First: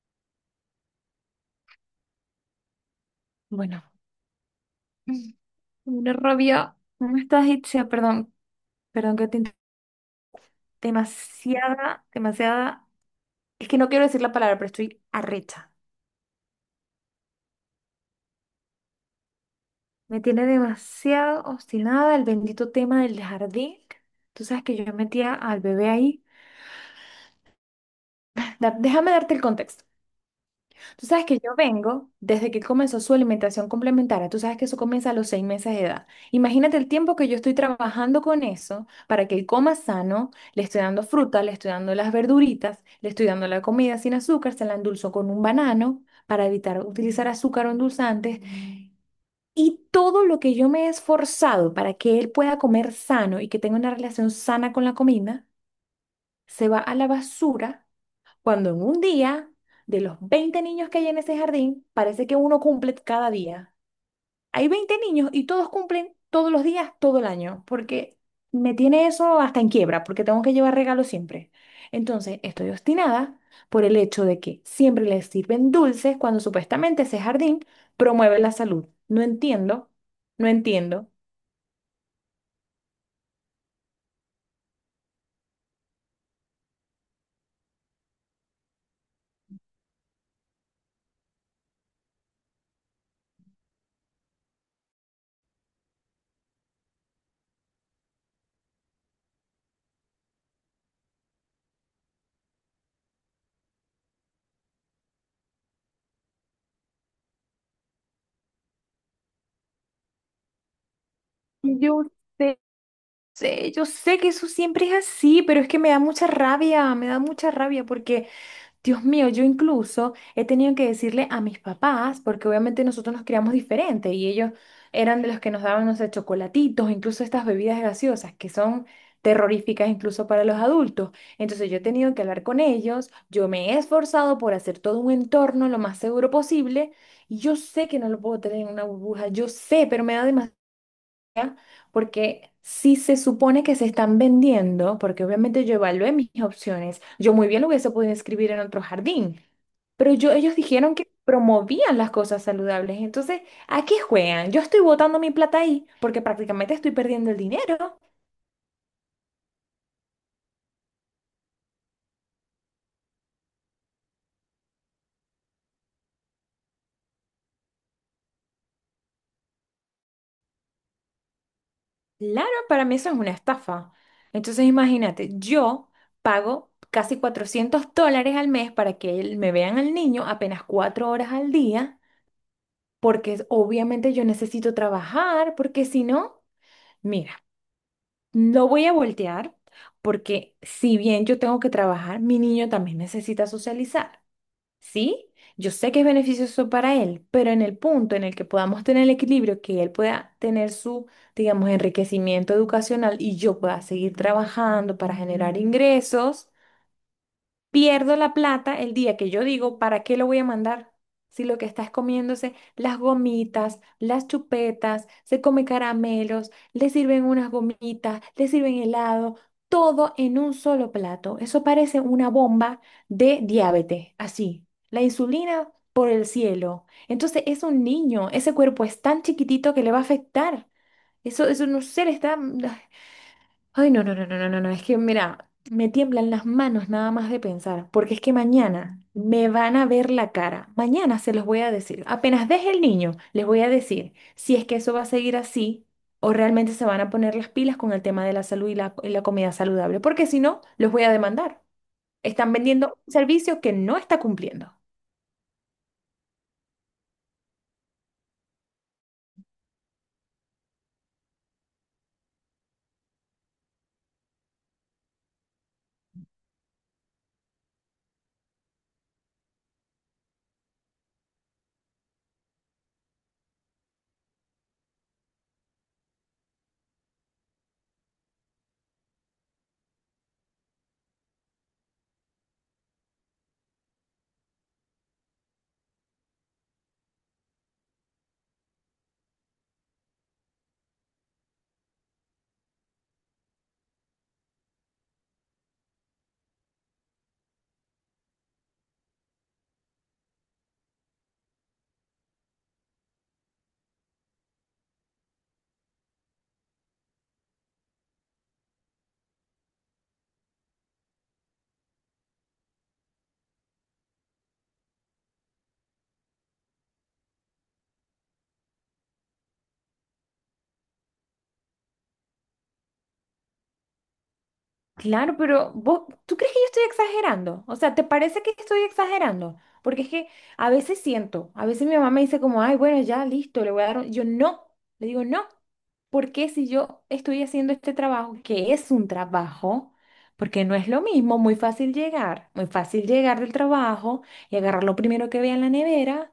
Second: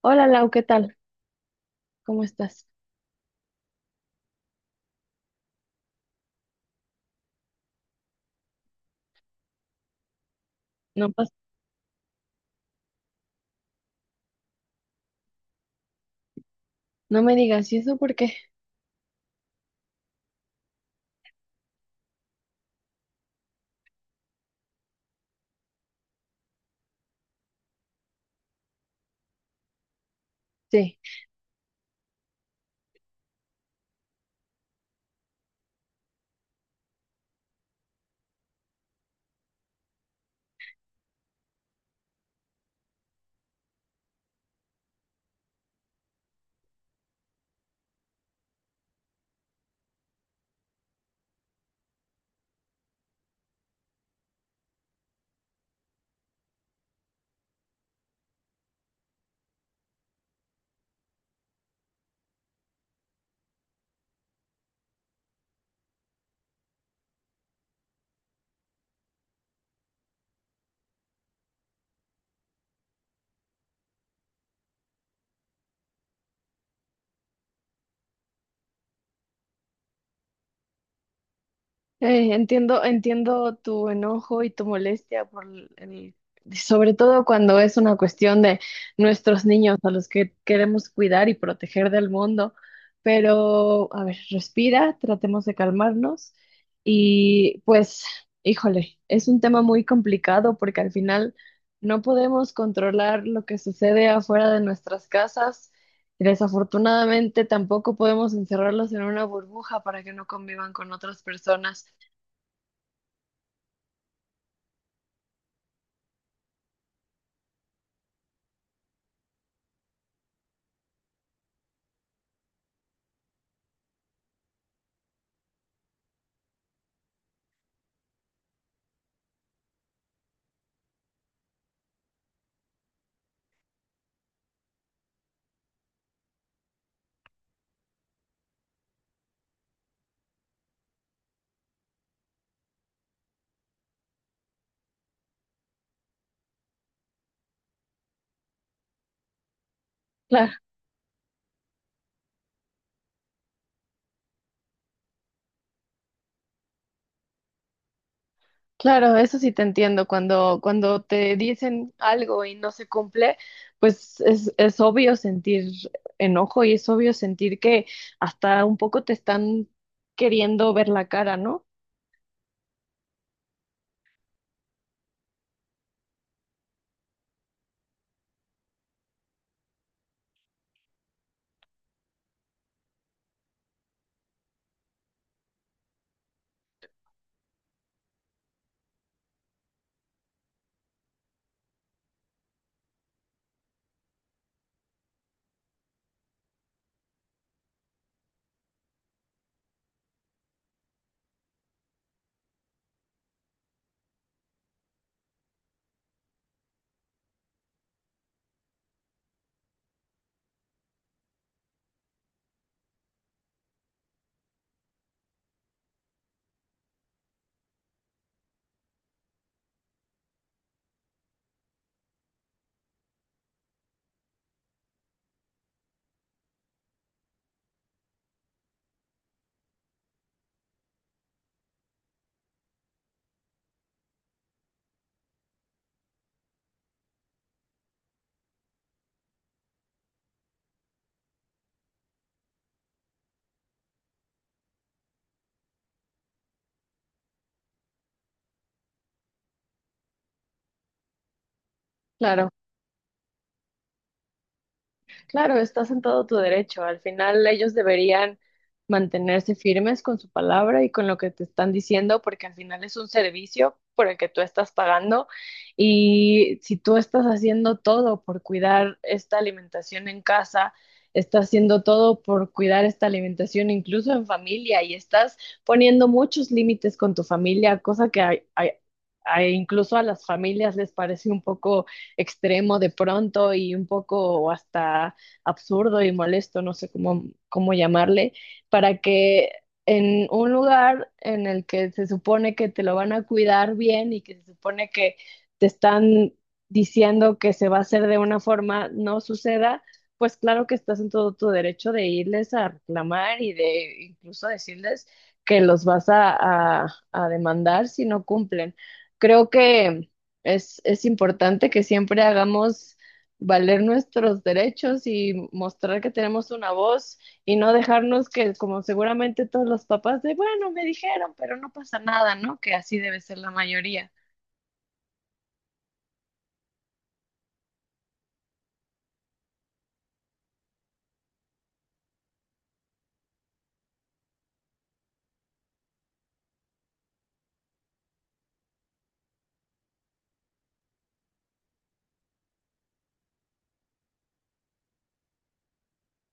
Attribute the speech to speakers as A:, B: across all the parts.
A: Hola Lau, ¿qué tal? ¿Cómo estás?
B: Bueno, una rabia, una estrategia, perdón, perdón que te inter-
A: No pas-
B: demasiada, demasiada, es que no quiero decir la palabra, pero estoy arrecha.
A: no me digas, ¿y eso por qué?
B: Me tiene demasiado obstinada el bendito tema del jardín. Tú sabes que yo metía al bebé ahí. Déjame darte el contexto.
A: Sí.
B: Tú sabes que yo vengo desde que comenzó su alimentación complementaria. Tú sabes que eso comienza a los 6 meses de edad. Imagínate el tiempo que yo estoy trabajando con eso para que él coma sano. Le estoy dando fruta, le estoy dando las verduritas, le estoy dando la comida sin azúcar, se la endulzo con un banano para evitar utilizar azúcar o endulzantes. Y todo lo que yo me he esforzado para que él pueda comer sano y que tenga una relación sana con la comida, se va a la basura cuando en un día, de los 20 niños que hay en ese jardín, parece que uno cumple cada día. Hay 20 niños y todos cumplen todos los días, todo el año, porque me tiene eso hasta en quiebra, porque tengo que llevar regalos siempre. Entonces, estoy obstinada por el hecho de que siempre les sirven dulces cuando supuestamente ese jardín promueve la salud. No entiendo, no entiendo.
A: Entiendo, entiendo tu enojo y tu molestia por sobre todo cuando es una cuestión de nuestros niños a los que queremos cuidar y proteger del mundo. Pero, a ver, respira, tratemos de calmarnos y pues, híjole, es un tema muy complicado porque al final no podemos controlar lo que sucede afuera de nuestras casas. Desafortunadamente, tampoco podemos encerrarlos en una burbuja para que no convivan con otras personas.
B: Yo sé, Sí, yo sé que eso siempre es así, pero es que me da mucha rabia, me da mucha rabia porque, Dios mío, yo incluso he tenido que decirle a mis papás, porque obviamente nosotros nos criamos diferente y ellos eran de los que nos daban, no sé, chocolatitos, incluso estas bebidas gaseosas que son terroríficas incluso para los adultos. Entonces yo he tenido que hablar con ellos, yo me he esforzado por hacer todo un entorno lo más seguro posible y yo sé que no lo puedo tener en una burbuja, yo sé, pero me da demasiado, porque si se supone que se están vendiendo, porque obviamente yo evalué mis opciones, yo muy bien lo hubiese podido escribir en otro jardín, pero yo,
A: Claro,
B: ellos dijeron que promovían las cosas saludables, entonces, ¿a qué juegan? Yo estoy botando mi plata ahí porque prácticamente estoy perdiendo el dinero.
A: claro, eso sí te entiendo. Cuando te dicen algo y no se cumple, pues es obvio sentir enojo y es obvio sentir que hasta un poco te están queriendo ver la cara, ¿no?
B: Claro, para mí eso es una estafa. Entonces, imagínate, yo pago casi $400 al mes me vean al niño apenas 4 horas al día. Obviamente yo necesito trabajar, porque si no, mira, no voy a voltear, porque si bien yo tengo que trabajar, mi niño también necesita socializar, ¿sí? Yo sé que es beneficioso para él, pero en el punto en el que podamos tener el equilibrio, que él pueda tener su, digamos, enriquecimiento educacional y yo pueda seguir trabajando para generar ingresos. Pierdo la plata el día que yo digo, ¿para qué lo voy a mandar? Si lo que está es comiéndose las gomitas, las chupetas, se come caramelos, le sirven unas gomitas, le sirven helado, todo en un solo plato. Eso parece una bomba de diabetes, así. La insulina por el cielo. Entonces es un niño, ese cuerpo es tan chiquitito que le va a afectar. Eso no sé, le está... Ay, no, no, no, no, no, no, no, es que mira, me tiemblan las manos nada más de pensar, porque es que mañana me van a ver la cara, mañana se los voy a decir, apenas deje el niño, les voy a decir si es que eso va a seguir así o realmente se van a poner las pilas con el tema de la salud y y la comida saludable, porque si no, los voy a demandar.
A: Claro.
B: Están vendiendo un servicio que no está cumpliendo.
A: Claro, estás en todo tu derecho. Al final ellos deberían mantenerse firmes con su palabra y con lo que te están diciendo, porque al final es un servicio por el que tú estás pagando y si tú estás haciendo todo por cuidar esta alimentación en casa, estás haciendo todo por cuidar esta alimentación incluso en familia y estás poniendo muchos límites con tu familia, cosa que incluso a las familias les parece un poco extremo de pronto y un poco hasta absurdo y molesto, no sé cómo, cómo llamarle, para que en un lugar en el que se supone que te lo van a cuidar bien y que se supone que te están diciendo que se va a hacer de una forma, no suceda, pues claro que estás en todo tu derecho de irles a reclamar y de incluso decirles que los vas a demandar si no cumplen. Creo que es importante que siempre hagamos valer nuestros derechos y mostrar que tenemos una voz y no dejarnos que, como seguramente todos los papás, de bueno, me dijeron, pero no pasa nada, ¿no? Que así debe ser la mayoría.
B: Claro, pero vos, ¿tú crees que yo estoy exagerando? O sea, ¿te parece que estoy exagerando? Porque es que a veces siento, a veces mi mamá me dice como, ay, bueno, ya, listo, le voy a dar Yo no, le digo no, porque si yo estoy haciendo este trabajo, que es un trabajo, porque no es lo mismo, muy fácil llegar del trabajo y agarrar lo primero que vea en la nevera,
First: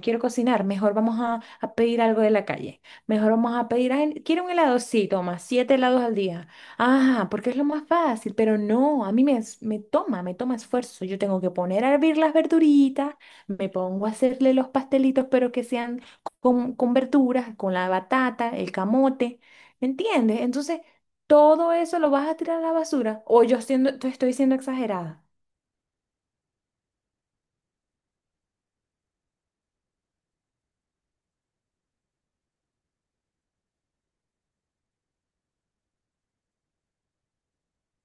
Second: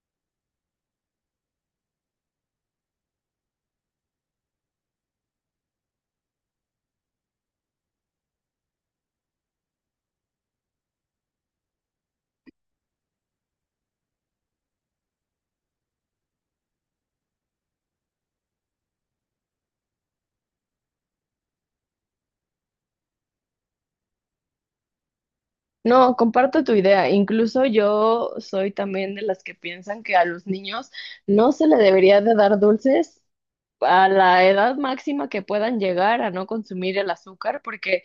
B: quiero cocinar, mejor vamos a pedir algo de la calle. Mejor vamos a pedir, "Ay, quiero un helado, sí, toma, siete helados al día". Ah, porque es lo más fácil, pero no, a mí me, es- me toma esfuerzo. Yo tengo que poner a hervir las verduritas, me pongo a hacerle los pastelitos, pero que sean con verduras, con la batata, el camote, ¿me entiendes? Entonces, todo eso lo vas a tirar a la basura, o te estoy siendo exagerada.
A: No, comparto tu idea. Incluso yo soy también de las que piensan que a los niños no se le debería de dar dulces a la edad máxima que puedan llegar a no consumir el azúcar, porque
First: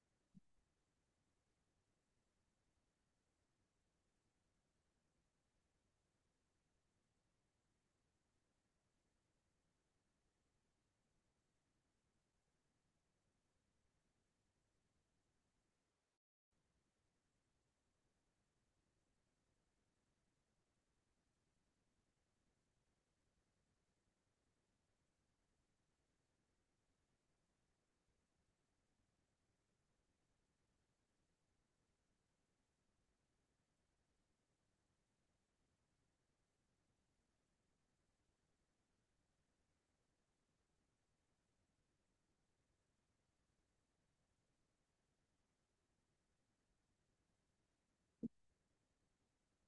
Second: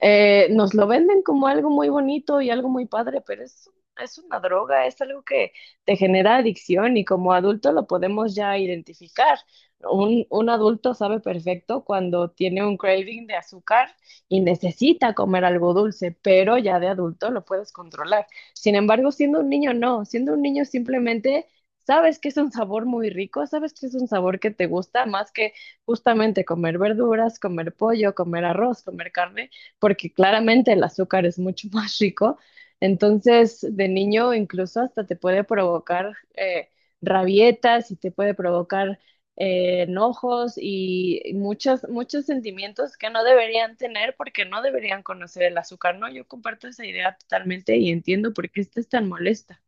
A: nos lo venden como algo muy bonito y algo muy padre, pero es una droga, es algo que te genera adicción y como adulto lo podemos ya identificar. Un adulto sabe perfecto cuando tiene un craving de azúcar y necesita comer algo dulce, pero ya de adulto lo puedes controlar. Sin embargo, siendo un niño no, siendo un niño simplemente sabes que es un sabor muy rico, sabes que es un sabor que te gusta más que justamente comer verduras, comer pollo, comer arroz, comer carne, porque claramente el azúcar es mucho más rico. Entonces, de niño incluso hasta te puede provocar rabietas y te puede provocar enojos y muchos, muchos sentimientos que no deberían tener porque no deberían conocer el azúcar, ¿no? Yo comparto esa idea totalmente y entiendo por qué estás tan molesta.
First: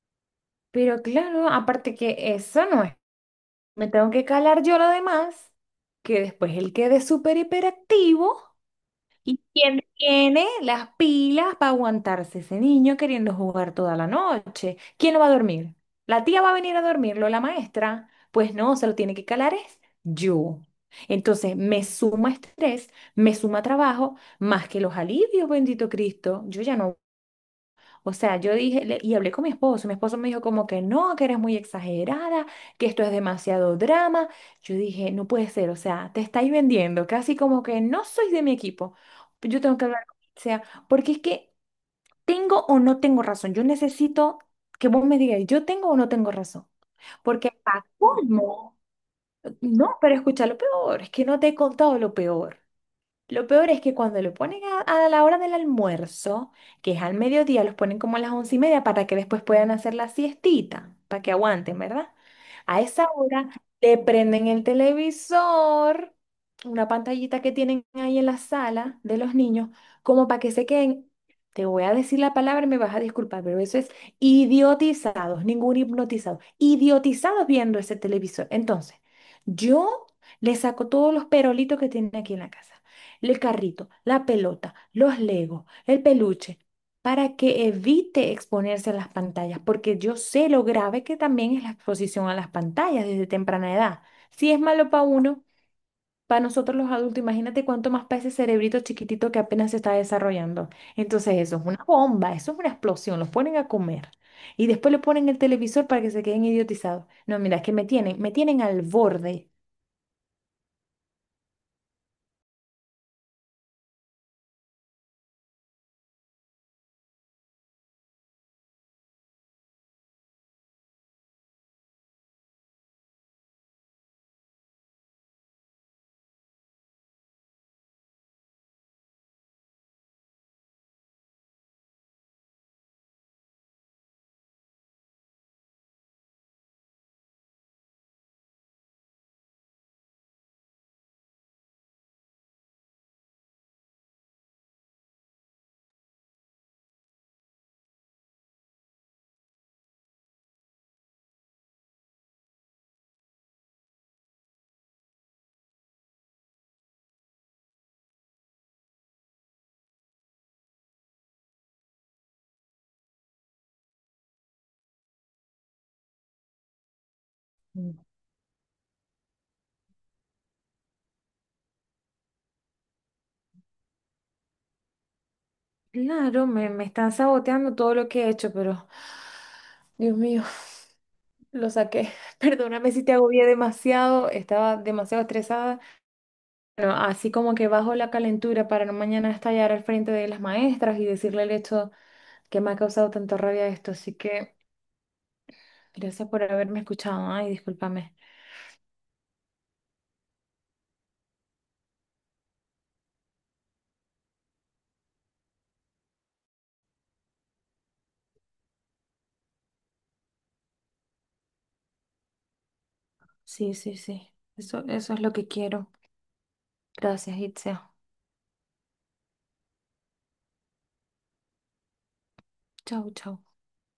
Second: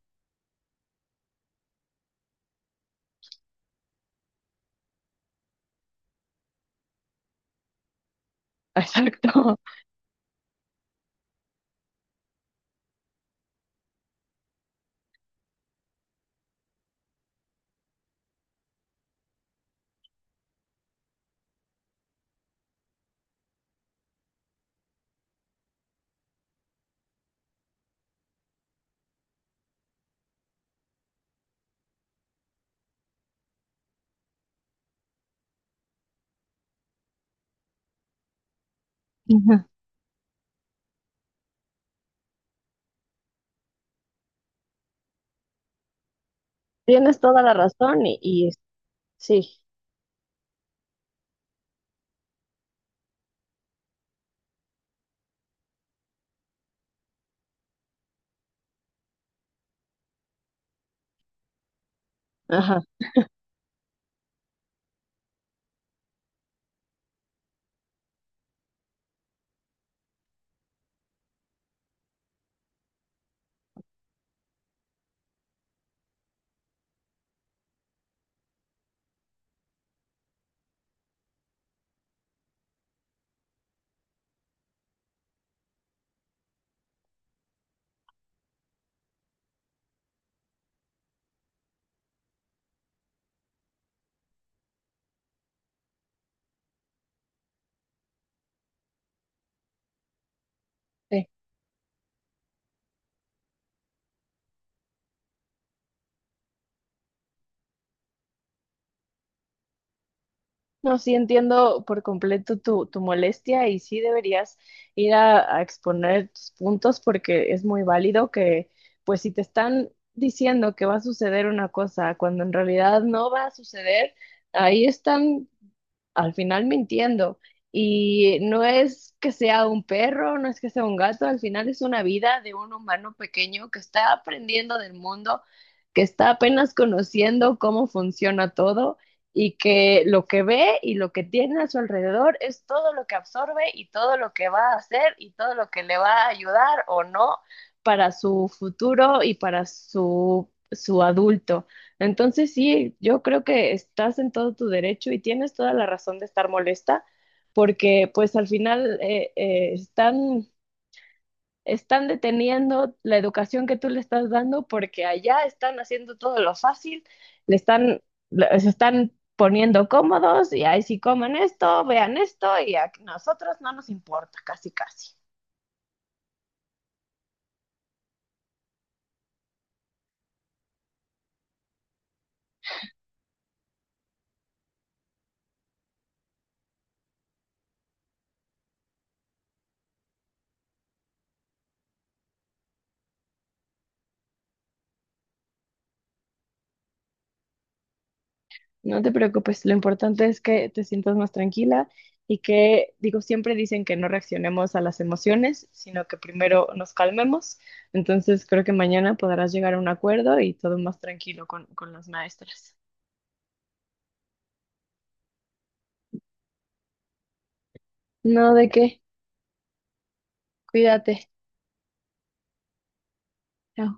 B: Pero claro, aparte que eso no es. Me tengo que calar yo lo demás, que después él quede súper hiperactivo. ¿Quién tiene las pilas para aguantarse ese niño queriendo jugar toda la noche? ¿Quién lo va a dormir? ¿La tía va a venir a dormirlo, la maestra? Pues no, se lo tiene que calar es yo. Entonces me suma estrés, me suma trabajo, más que los alivios, bendito Cristo. Yo ya no, o sea, yo dije, y hablé con mi esposo me dijo como que no, que eres muy exagerada, que esto es demasiado drama. Yo dije, no puede ser, o sea, te estáis vendiendo, casi como que no sois de mi equipo. Yo
A: Exacto.
B: tengo que hablar con, o sea, porque es que tengo o no tengo razón. Yo necesito que vos me digas, yo tengo o no tengo razón.
A: Tienes toda
B: Porque
A: la
B: para
A: razón y
B: colmo,
A: sí,
B: no, pero escucha lo peor, es que no te he contado lo peor. Lo peor es que cuando lo ponen a la hora del almuerzo, que es al mediodía, los ponen como a las 11:30 para que después puedan hacer la siestita, para que aguanten, ¿verdad? A
A: ajá.
B: esa hora le prenden el televisor, una pantallita que tienen ahí en la sala de los niños, como para que se queden, te voy a decir la palabra y me vas a disculpar, pero eso es idiotizados, ningún hipnotizado, idiotizados viendo ese televisor. Entonces, yo le saco todos los perolitos que tienen aquí en la casa, el carrito, la pelota, los legos, el peluche, para que evite exponerse a las pantallas, porque yo sé lo grave que también es la exposición a las pantallas desde temprana edad. Si es malo para uno, para nosotros los adultos, imagínate cuánto más para ese cerebrito chiquitito que apenas se está desarrollando.
A: Sí.
B: Entonces eso es una bomba, eso es una explosión, los ponen a comer. Y después le ponen el televisor para que se queden idiotizados. No, mira, es que me tienen al borde.
A: No, sí entiendo por completo tu molestia y sí deberías ir a exponer tus puntos porque es muy válido que, pues si te están diciendo que va a suceder una cosa cuando en realidad no va a suceder, ahí están al final mintiendo. Y no es que sea un perro, no es que sea un gato, al final es una vida de un humano pequeño que está aprendiendo del mundo, que está apenas conociendo cómo funciona todo y que lo que ve y lo que tiene a su alrededor es todo lo que absorbe y todo lo que va a hacer y todo lo que le va a ayudar o no para su futuro y para su, su adulto. Entonces sí, yo creo que estás en todo tu derecho y tienes toda la razón de estar molesta, porque pues al final están, están deteniendo la educación que tú le estás dando porque allá están haciendo todo lo fácil, le
B: Mm.
A: están, se están poniendo cómodos y ahí si comen esto, vean esto y a nosotros no nos importa, casi casi.
B: Claro, me están saboteando todo lo que he hecho, pero Dios mío, lo saqué. Perdóname si te agobié demasiado, estaba demasiado estresada. Bueno, así como que bajo la calentura para no mañana estallar al frente de las maestras y decirle el hecho que me ha causado tanta rabia esto. Así que gracias por haberme escuchado. Ay, discúlpame.
A: No te preocupes, lo importante es que te sientas más tranquila y que, digo, siempre dicen que no reaccionemos a las emociones, sino que primero nos calmemos. Entonces creo que mañana podrás llegar a un acuerdo y todo más tranquilo con las maestras.
B: Sí, sí, sí. Eso es lo que quiero. Gracias, Itzia.
A: No, ¿de qué? Cuídate.
B: Chau, chau.
A: Chao.